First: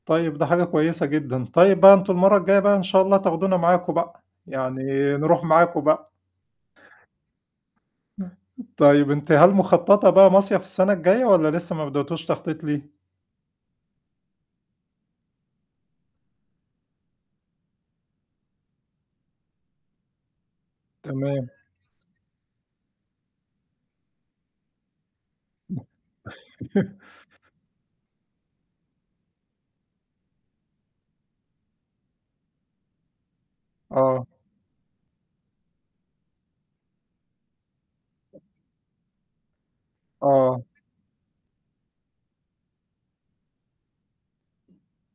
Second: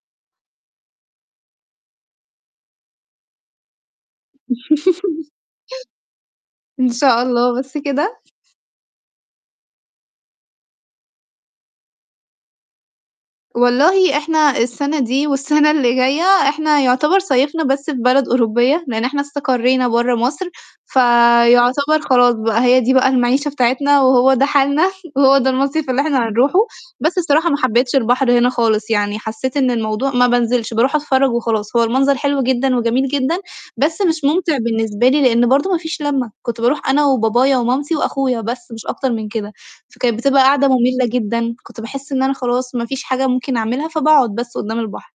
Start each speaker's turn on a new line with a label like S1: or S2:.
S1: طيب ده حاجة كويسة جدًا. طيب بقى أنتم المرّة الجاية بقى إن شاء الله تاخدونا معاكم بقى، يعني نروح معاكم بقى.
S2: إن شاء الله، بس كده؟
S1: طيب أنتِ هل مخططة بقى مصيف السَنة الجاية والّا لسه ما بدأتوش تخطيط ليه؟
S2: والله إحنا السَنة دي، والسَنة اللي جاية إحنا يعتبر صيّفنا بس في بلد أوروبية، لإن إحنا استقرينا برّا مصر،
S1: تمام.
S2: فيعتبر خلاص بقى هي دي بقى المَعيشة بتاعتنا وهو ده حالنا وهو ده المصيف اللي إحنا هنروحه، بس الصراحة ما حبيتش البحر هنا خالص، يعني حسّيت إن الموضوع ما بانزلش، باروح أتفرّج وخلاص، هو المنظر حلو جدًا وجميل جدًا، بس مش
S1: آه.
S2: مُمتع بالنسبة لي لإن برضه ما فيش لمّة، كنت باروح أنا وبابايا ومامتي وأخويا بس مش أكتر من كده، فكانت بتبقى
S1: آه.
S2: قعدة مُمِلة جدًا، كنت باحس إن أنا خلاص ما فيش حاجة ممكن أعملها، فباقعُد بس قدّام البحر.